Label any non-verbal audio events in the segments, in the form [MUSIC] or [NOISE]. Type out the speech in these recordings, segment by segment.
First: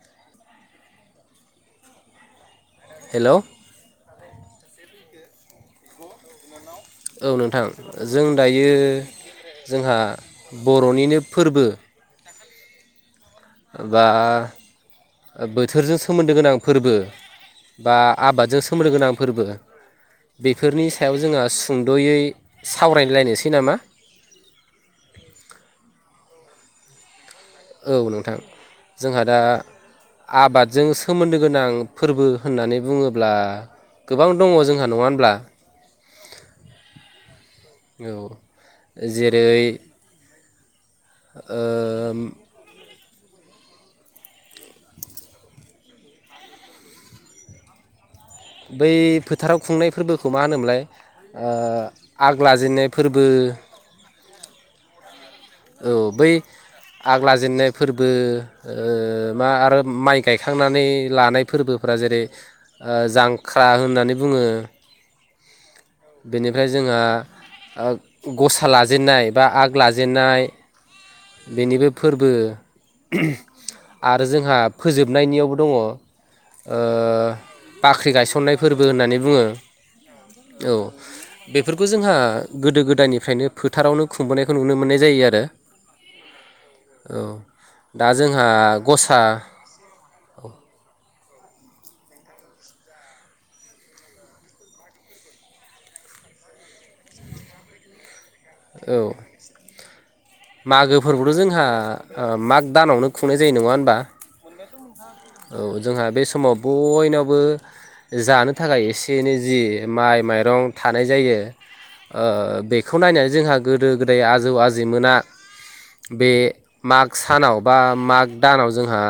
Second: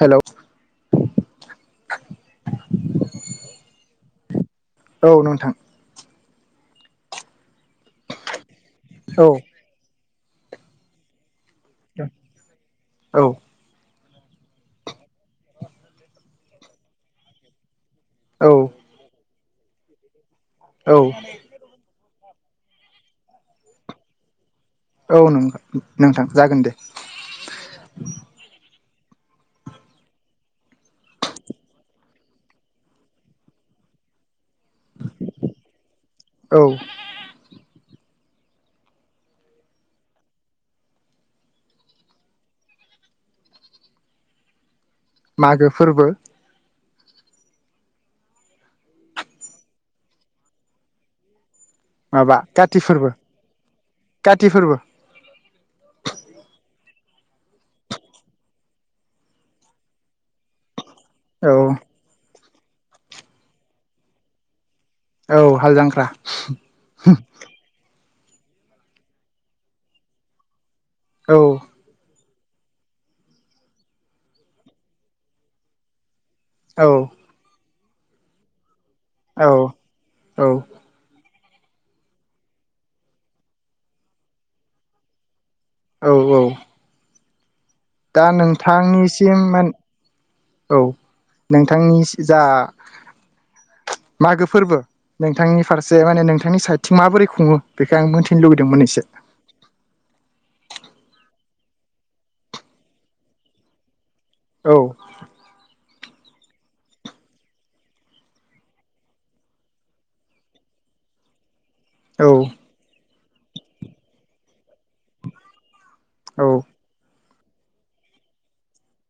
हेल' hello औ औ नोंथां औ नोंथां जों दायो औ जोंहा बर'निनो फोरबो औ बा बोथोरजों सोमोन्दो गोनां फोरबो बा औ आबादजों सोमनदो गोनां फोरबो बेफोरनि औ सायाव जोंहा सुंद'यै सावरायलायनोसै नामा औ नोंथां जागोन दे औ नोंथां जोंहा दा आबादजों सोमोन्दो गोनां फोरबो होननानै बुङोब्ला गोबां दङ जोंहा नङा होनब्ला औ औ जेरै ओम मागो फोरबो बै फोथाराव खुंनाय फोरबोखौ मा होनोमोनलाय ओ आग माबा काति लाजेननाय फोरबो काति फोरबो औ बै आग लाजेननाय फोरबो मा आरो माइ गायखांनानै लानाय औ फोरबोफोरा जेरै जांख्रा होननानै बुङो औ हाल जांख्रा बेनिफ्राय जोंहा ओ गसा लाजेनन्नाय बा आग लाजेनन्नाय औ बेनि बे फोरबो आरो जोंहा फोजोबनायनियावबो दङ ओ औ बाख्रि गायसननाय फोरबो होननानै बुङो औ औ बेफोरखौ जोंहा गोदो गोदायनिफ्रायनो फोथारावनो खुंबोनायखौ नुनो मोननाय जायो आरो औ औ औ दा जोंहा गसा नोंथांनिसिम मोन औ नोंथांनि जा मागो फोरबो नोंथांनि फारसे माने नोंथांनि साइडथिं माबोरै खुङो बेखौ आं मोनथि औ मागो फोरबोथ' जोंहा ओ माग दानावनो खुंनाय जायो नङा होनबा औ औ जोंहा बे समाव बयनावबो जानो थाखाय एसे एनै जि माइ माइरं थानाय जायो औ ओ बेखौ नायनानै जोंहा गोदो गोदाय आजौ आजैमोना बे औ माग सानाव बा माग दानाव जोंहा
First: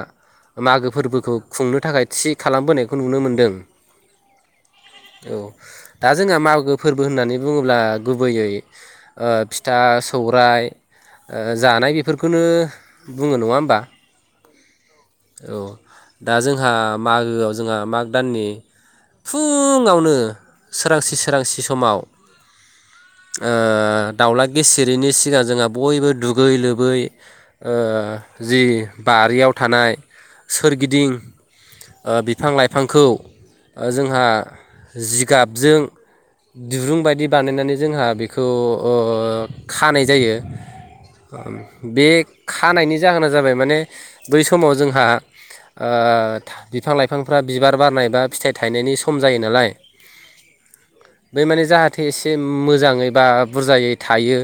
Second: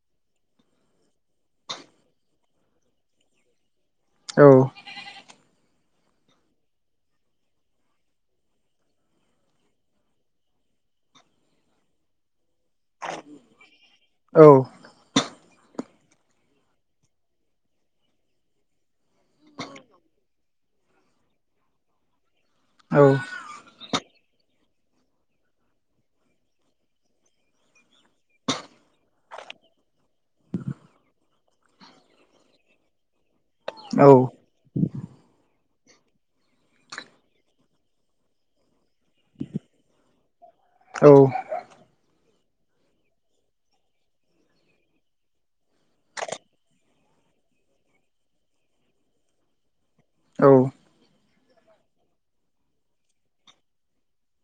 मागो फोरबोखौ खुंनो थाखाय थि खालामबोनायखौ नुनो मोनदों औ औ दा जोंहा मागो फोरबो होननानै बुङोब्ला गुबैयै ओ फिथा सौराय ओ जानाय बेफोरखौनो बुङो नङा होमबा औ औ दा जोंहा मागोआव जोंहा माग दाननि फुङावनो सोरांसि सोरांसि समाव ओ दावला गिसिरयैनि सिगां जोंहा बयबो दुगै लोबै ओ जि बारियाव थानाय सोरगिदिं बिफां लाइफांखौ जोंहा जिगाबजों दिरुं बायदि बानायनानै जोंहा बेखौ ओ खानाय जायो बे बे खानायनि जाहोना जाबाय माने बै समाव जोंहा ओ बिफां लाइफांफ्रा बिबार बारनाय बा फिथाइ थायनायनि सम जायो नालाय औ बै माने जाहाथे एसे मोजाङै बा बुरजायै थायो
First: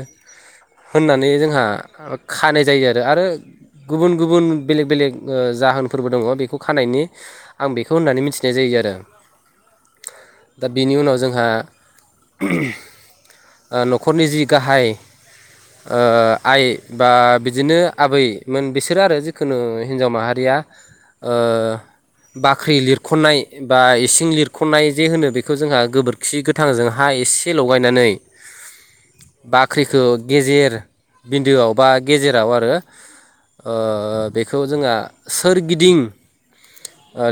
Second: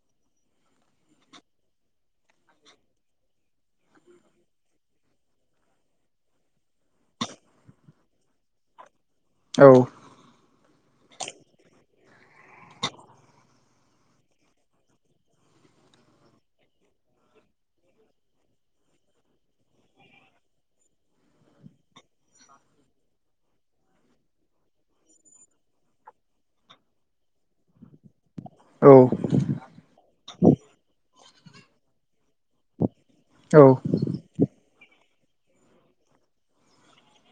होननानै जोंहा खानाय जायो आरो आरो गुबुन गुबुन बेलेग बेलेग जाहोनफोरबो दङ बेखौ खानायनि आं बेखौ होननानै मिथिनाय जायो आरो औ दा बिनि उनाव जोंहा ओ न'खरनि जि गाहाय ओ आइ बा बिदिनो आबैमोन बिसोरो आरो जिखुनु हिन्जाव माहारिया ओ बाख्रि लिरख'नाय बा इसिं लिरख'नाय जे होनो बेखौ जोंहा गोबोरखि गोथांजों हा एसे लगायनानै औ बाख्रिखौ गेजेर बिन्दोआव बा गेजेराव आरो औ ओ बेखौ जोंहा सोरगिदिं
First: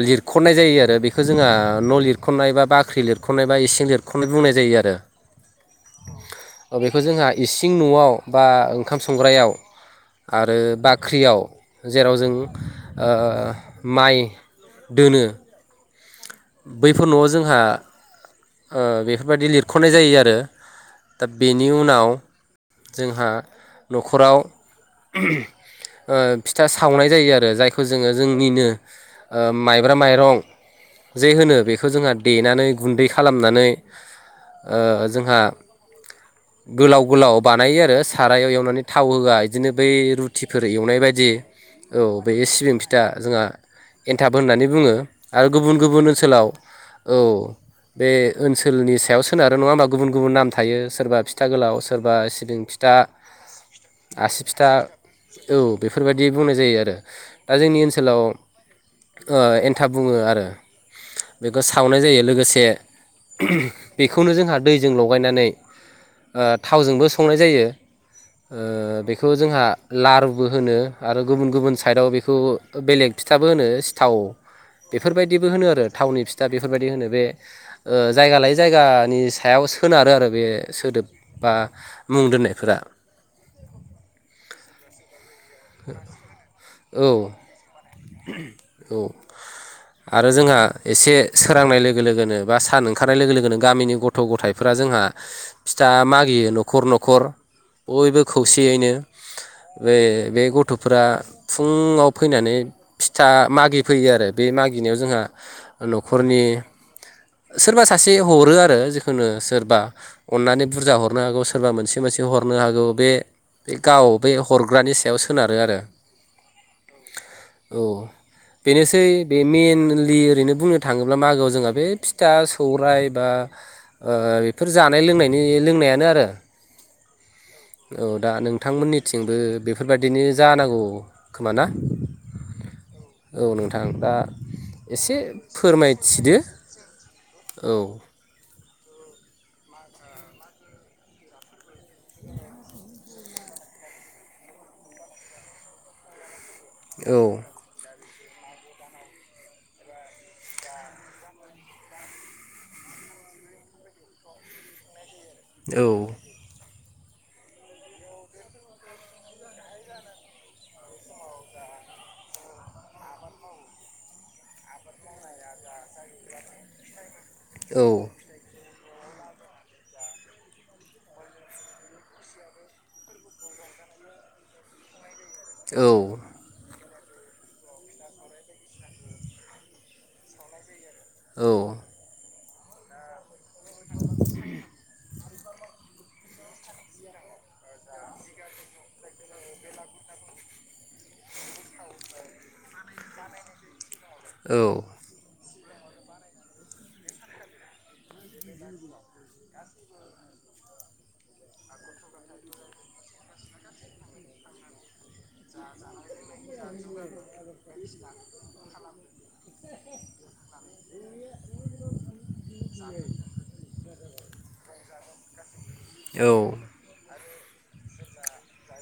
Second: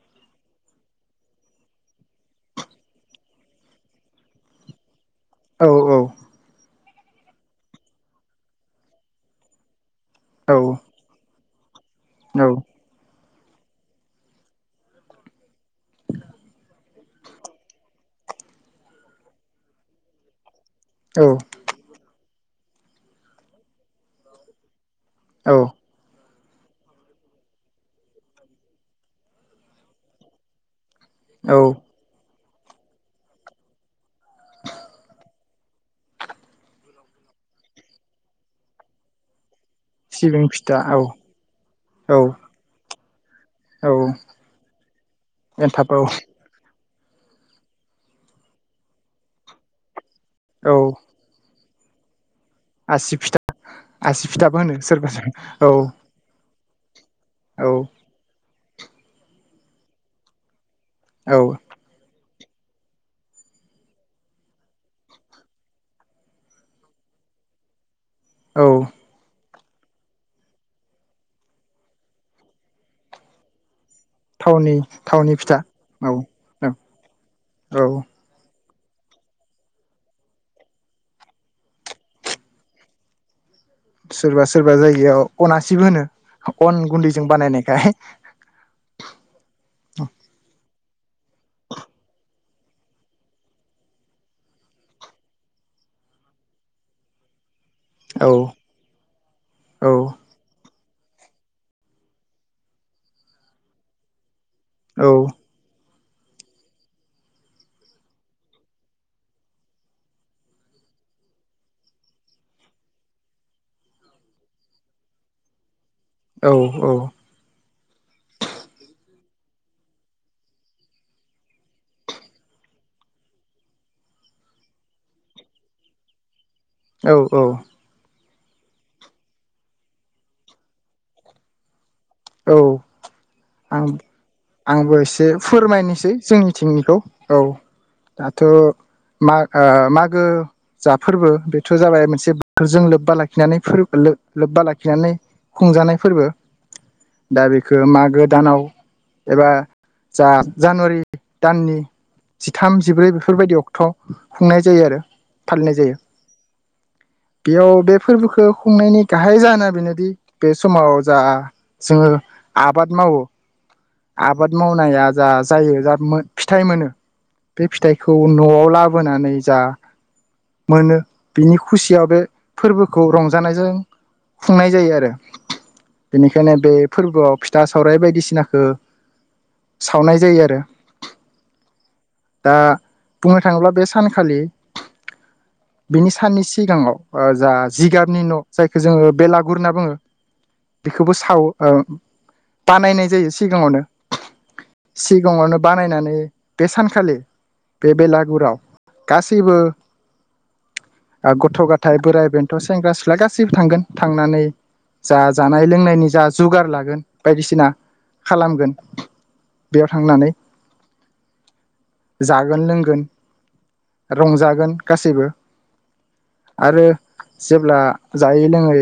लिरख'नाय जायो आरो बेखौ जोंहा न' लिरख'नाय बा बाख्रि लिरख'नाय बा इसिं लिरख'नाय बुंनाय जायो आरो औ औ अ बेखौ जोंहा इसिं थिं न'आव बा ओंखाम संग्रायाव आरो बाख्रियाव जेराव जों औ ओ माइ दोनो बैफोर न'आव जोंहा ओ बेफोरबायदि लिरख'नाय जायो आरो दा औ बेनि उनाव जोंहा न'खराव औ [UNINTELLIGIBLE] ओ फिथा सावनाय जायो आरो जायखौ जोङो जोंनिनो ओ माइब्रा माइरं जे औ होनो बेखौ जोंहा देनानै गुन्दै खालाम खालामनानै ओ जोंहा गोलाव-गोलाव बानायो आरो सारायाव एवनानै थाव होआ बिदिनो बै सिबिं रुटिफोर फिथा एवनाय औ बायदि औ बे सिबिं फिथा जोंहा औ एन्थाब होननानै बुङो आरो एन्थाब औ गुबुन-गुबुन ओनसोलाव औ बे ओनसोलनि सायाव सोनारो नङा माबा गुबुन गुबुन नाम औ थायो सोरबा फिथा गोलाव सोरबा सि बिं फिथा आसि फिथाबो फिथा होनो सोरबा सोरबा औ बेफोरबायाददि बुंनाय जायो आरो दा जोंनि औ ओनसोलाव ओ एन्थाब बुङो आरो औ बेखौ सावनाय जायो लोगोसे [INAUDIBLE] बेखौनो जोंहा दैजों लगायनानै ओ थावजोंबो संनाय जायो। ओ औ बेखौ जोंहा लारुबो होनो आरो गुबुन गुबुन साइदआव बेखौ बेलेग फिथाबो होनो। थाव थावनि थावनि बेफोरबायदिबो फिथा होनो आरो औ थावनि फिथा औ बेफोरबायदि होनो बे औ जायगा लायै जायगानि सायाव सोनारो आरो बे सोदोब बा मुं दोननायफोरा‌। सोरबा सोरबा जायगायाव अनासिबो होनो अन औ गुन्दैजों बानायनायखाय। [INAUDIBLE] औ। आरो जोंहा एसे सोरांनाय लोगो लोगोनो बा सान ओंखारनाय लोगो लोगोनो गामिनि गथ' गथायाइफोरा जोंहा फिथा मागियो न'खर न'खर बयबो औ खौसेयैनो औ बे बे गथ' फोरा फुङाव फैनानै फिथा मागि फैयो आरो। बे मागिनायाव औ जोंहा न'खरनि सोरबा सासे हरो आरो जिखुनु सोरबा अननानै बुरजा हरनो हागौ सोरबा मोनसे मोनसे हरनो हागौ बे गाव बे हरग्रानि सायाव सोनारो आरो। औ औ। औ बेनोसै बे मेइनलि ओरैनो बुंनो थाङोब्ला मागोआव जोंहा बे फिथा सौराय बा बेफोर जानाय लोंनायनि लोंनायानो आरो। औ औ। औ दा नोंथांमोननिथिंबो बेफोरबायदिनो जानांगौ खोमा ना? औ औ आं नोंथां दा आंबो एसे फोरमायनोसै जोंनिथिंनिखौ औ दाथ' मा ओ मागो जा फोर्बो बेथ' जाबाय मोनसे बोथोरजों लोब्बा लाखिनानै फोर [UNINTELLIGIBLE] लो-लोब्बा लाखिनानै खुंजानाय फोर्बो। औ दा बेखो मागो दानाव एबा जा जानुवारि दाननि जिथाम जिब्रै बेफोरबायदि अक्ट' खुंनाय जायो आरो। फालिनाय औ। जायो बेयाव बे फोर्बोखौ खुंनायनि गाहाय जाहोना बेनोदि बे समाव जा जोङो आबाद मावो आबाद मावनाया जा जायो जा मो फिथाइ मोनो बे औ फिथाइखौ न'आव ला बोनानै जा मोनो बिनि खुसियाव बे फोर्बोखौ रंजानायजों खुंनाय जायो आरो। औ। बेनिखायनो बे फोर्बोआव फिथा सावराय बायदिसिनाखो सावनाय जायो आरो। औ। दा बुंनो थाङोब्ला बे सानखालि बिनि साननि सिगाङाव ओ जा जिगाबनि न' जायखो जोङो बेलागुर होनना बुङो खोबो सावो ओ बानायनाय जायो सिगाङावनो। औ सिगाङावनो बानायनानै बे सानखालि बे बेलागुराव गासैबो ओ गथ' गथाय, बोराइ बेन्थ', सेंग्रा सिख्ला गासैबो थांगोन थांनानै जा जा नाय लोंनायनि जा जुगार लागोन बायदिसिना खालामगोन बेयाव थांनानै जागोन लोंगोन रंजागोन गासैबो औ आरो जेब्ला जायै लोङै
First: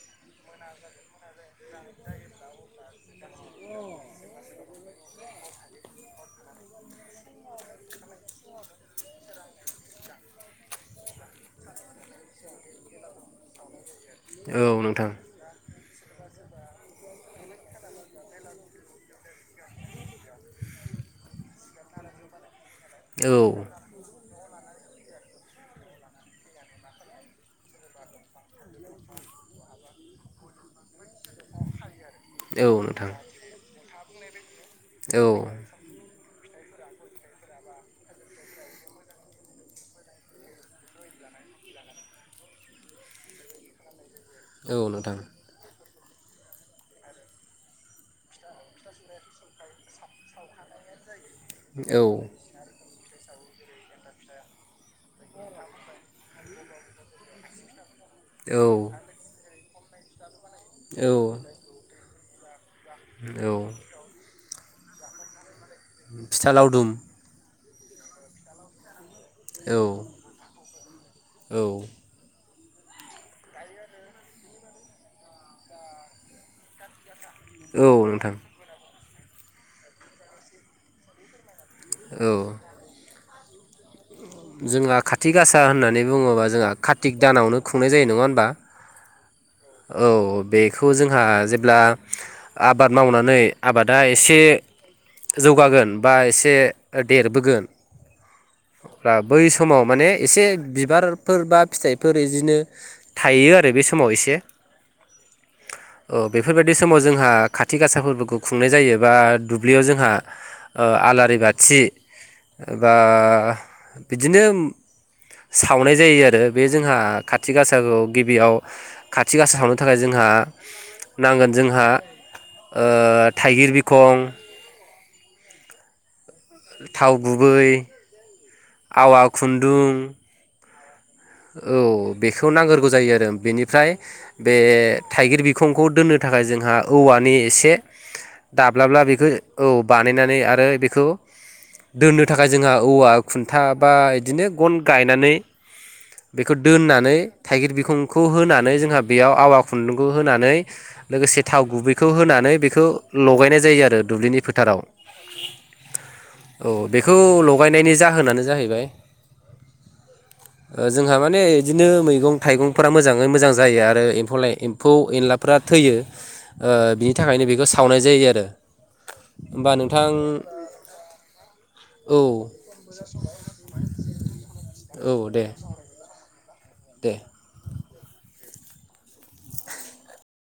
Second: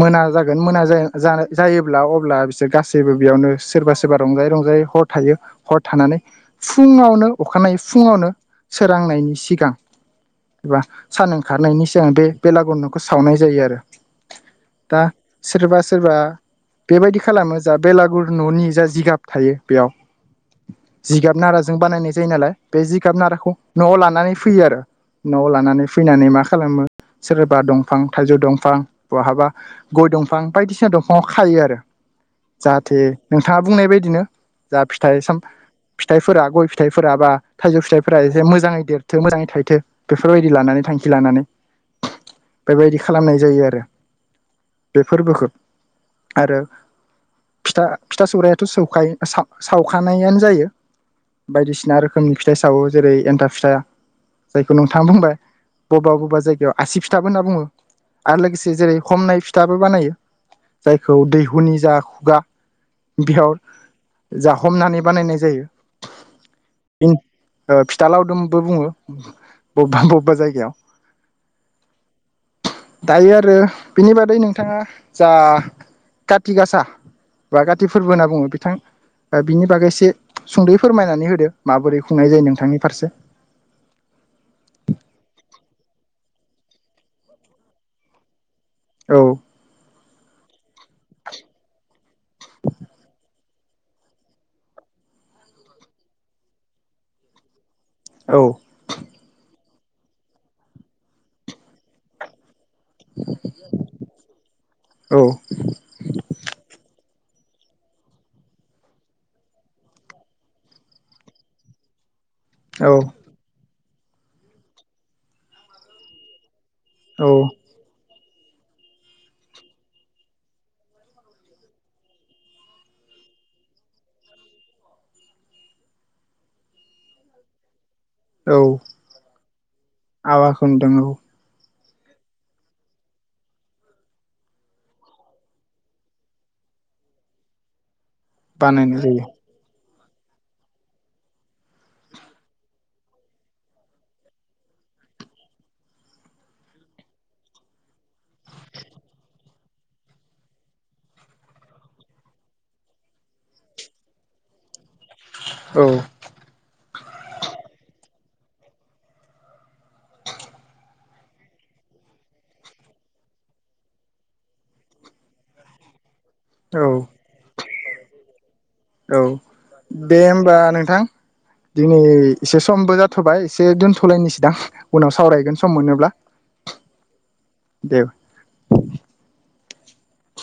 मोना जागोन मोना जा-जा-जायोब्ला अब्ला बिसोर गासैबो बेयावनो सोरबा सोरबा रंजायै रंजायै हर थायो हर थानानै फुङावनो अखानायै फुङावनो सोरांनायनि सिगां एबा सान ओंखारनायनि सिगां बे बेलागुर न'खौ सावनाय जायो आरो। औ दा नोंथां। सोरबा सोरबा बेबायदि खालामो जा बेलागुर न'नि जा जिगाब थायो बेयाव जिगाब नाराजों बानायनाय जायो नालाय बे जिगाब औ नारखौ न'आव लानानै फैयो आरो न'आव लानानै फैनानै मा खालामो सोरबा दंफां थाइजौ दंफां बहाबा गय दंफां बायदिसिना दं फांआव खायो आरो औ जाहाथे नोंथां नोंथाङा बुंनाय बाय दिनो। जा फिथाइ औ साम फिथाइफोरा, गय फिथाइफोरा बा थाइजौ फिथाइफोरा एसे मो जाङै देरथों, मोजाङै थाइथों बेफोरबायदि लानानै थांखि लानानै बेबायदि खालामनाय जायो आरो औ बे नोंथां। फोरबोखौ आरो फिथा फिथा सौरायाथ' सौखायो साव सावखानायानो जायो। बायदिसिना औ रोखोमनि फिथा सावो जेरै एन थाब फिथा, जायखौ नोंथाङा बुंबाय बबेबा- बबेबा जायगायाव आसि फिथाबो होनना बुङो। आरो लोगोसे जेरै औ हमनाय फिथाबो बानायो जायखौ औ दैहुनि जा खुगा बिहर, औ जा [UNINTELLIGIBLE] हमनानै बानायनाय जायो। फिथा लावदुम, ओ फिथा लावदुम बो बुङो। औ बबेबा-बबेबा जायगायाव। औ। दायो आरो बिनि बादै नोंथाङा जा कार्ति गासा बा औ कार्ति फोरबो होनना नोंथां बुङो बिथां ओह बिनि बागै एसे सुंद'यै फोरमायनानै होदो माबोरै औ खुंनाय जायो नोंथांनि फारसे? जोंहा कार्ति गासा होननानै बुङोबा जोंहा कार्तिक दानावनो खुंनाय जायो नङा होमबा? औ औ बेखौ जोंहा जेब्ला आबाद मावनानै आबादा एसे जौगागोन बा एसे देरबोगोन औ। अब्ला बै समाव माने एसे बिबारफोर बा फिथाइफोर इदिनो थायो आरो बे समाव एसे औ ओह बेफोरबायदि समाव जों ओह कार्ति गासा फोरबोखौ खुंनाय जायो। बा दुब्लियाव जोंहा ओह आलारि बाथि एबा औ बिदिनो सावनाय जायो आरो बे जोंहा औ कार्ति गासाखौ गिबियाव कार्ति गासा सावनो थाखाय जोंहा नांगोन जोंहा ओह थाइगिर बिखं, थाव गुबै, औ आवा खुन्दुं [UNINTELLIGIBLE] औ बेखौ नांगोरगौ जायो आरो बेनिफ्राय बे थाइगिर बिखंखौ दोननो थाखाय जोंहा औवानि एसे दाब्लाला बानायनाय जायो बेखौ औ बानायनानै आरो बेखौ दोननो थाखाय जोंहा औवा खुन्था बा इदिनो गन गायनानै बेखौ दोननानै थाइगिर बिखंखौ होनानै जोंहा बेयाव आवा खुन्दुंखौ होनानै लोगोसे थाव गुबैखौ होनानै बेखौ लगायनाय जायो आरो दुब्लिनि फोथाराव। औ औ बेखौ लगायनायनि जाहोनानो जाहैबाय जोंहा माने इदिनो मैगं -थाइगंफोरा मोजाङै मोजां जायो आरो एम्फौ लाइ-एम्फौ एनलाफ्रा थैयो। ओ औ बिनि थाखायनो बेखौ सावनाय जायो आरो औ होमबा नोंथां दे होमबा नोंथां दिनै औ एसे समबो जाथ'बाय एसे दोनथ'लायनिसैदां औ उनाव दे सावरायगोन। सम मोनोब्ला दे दे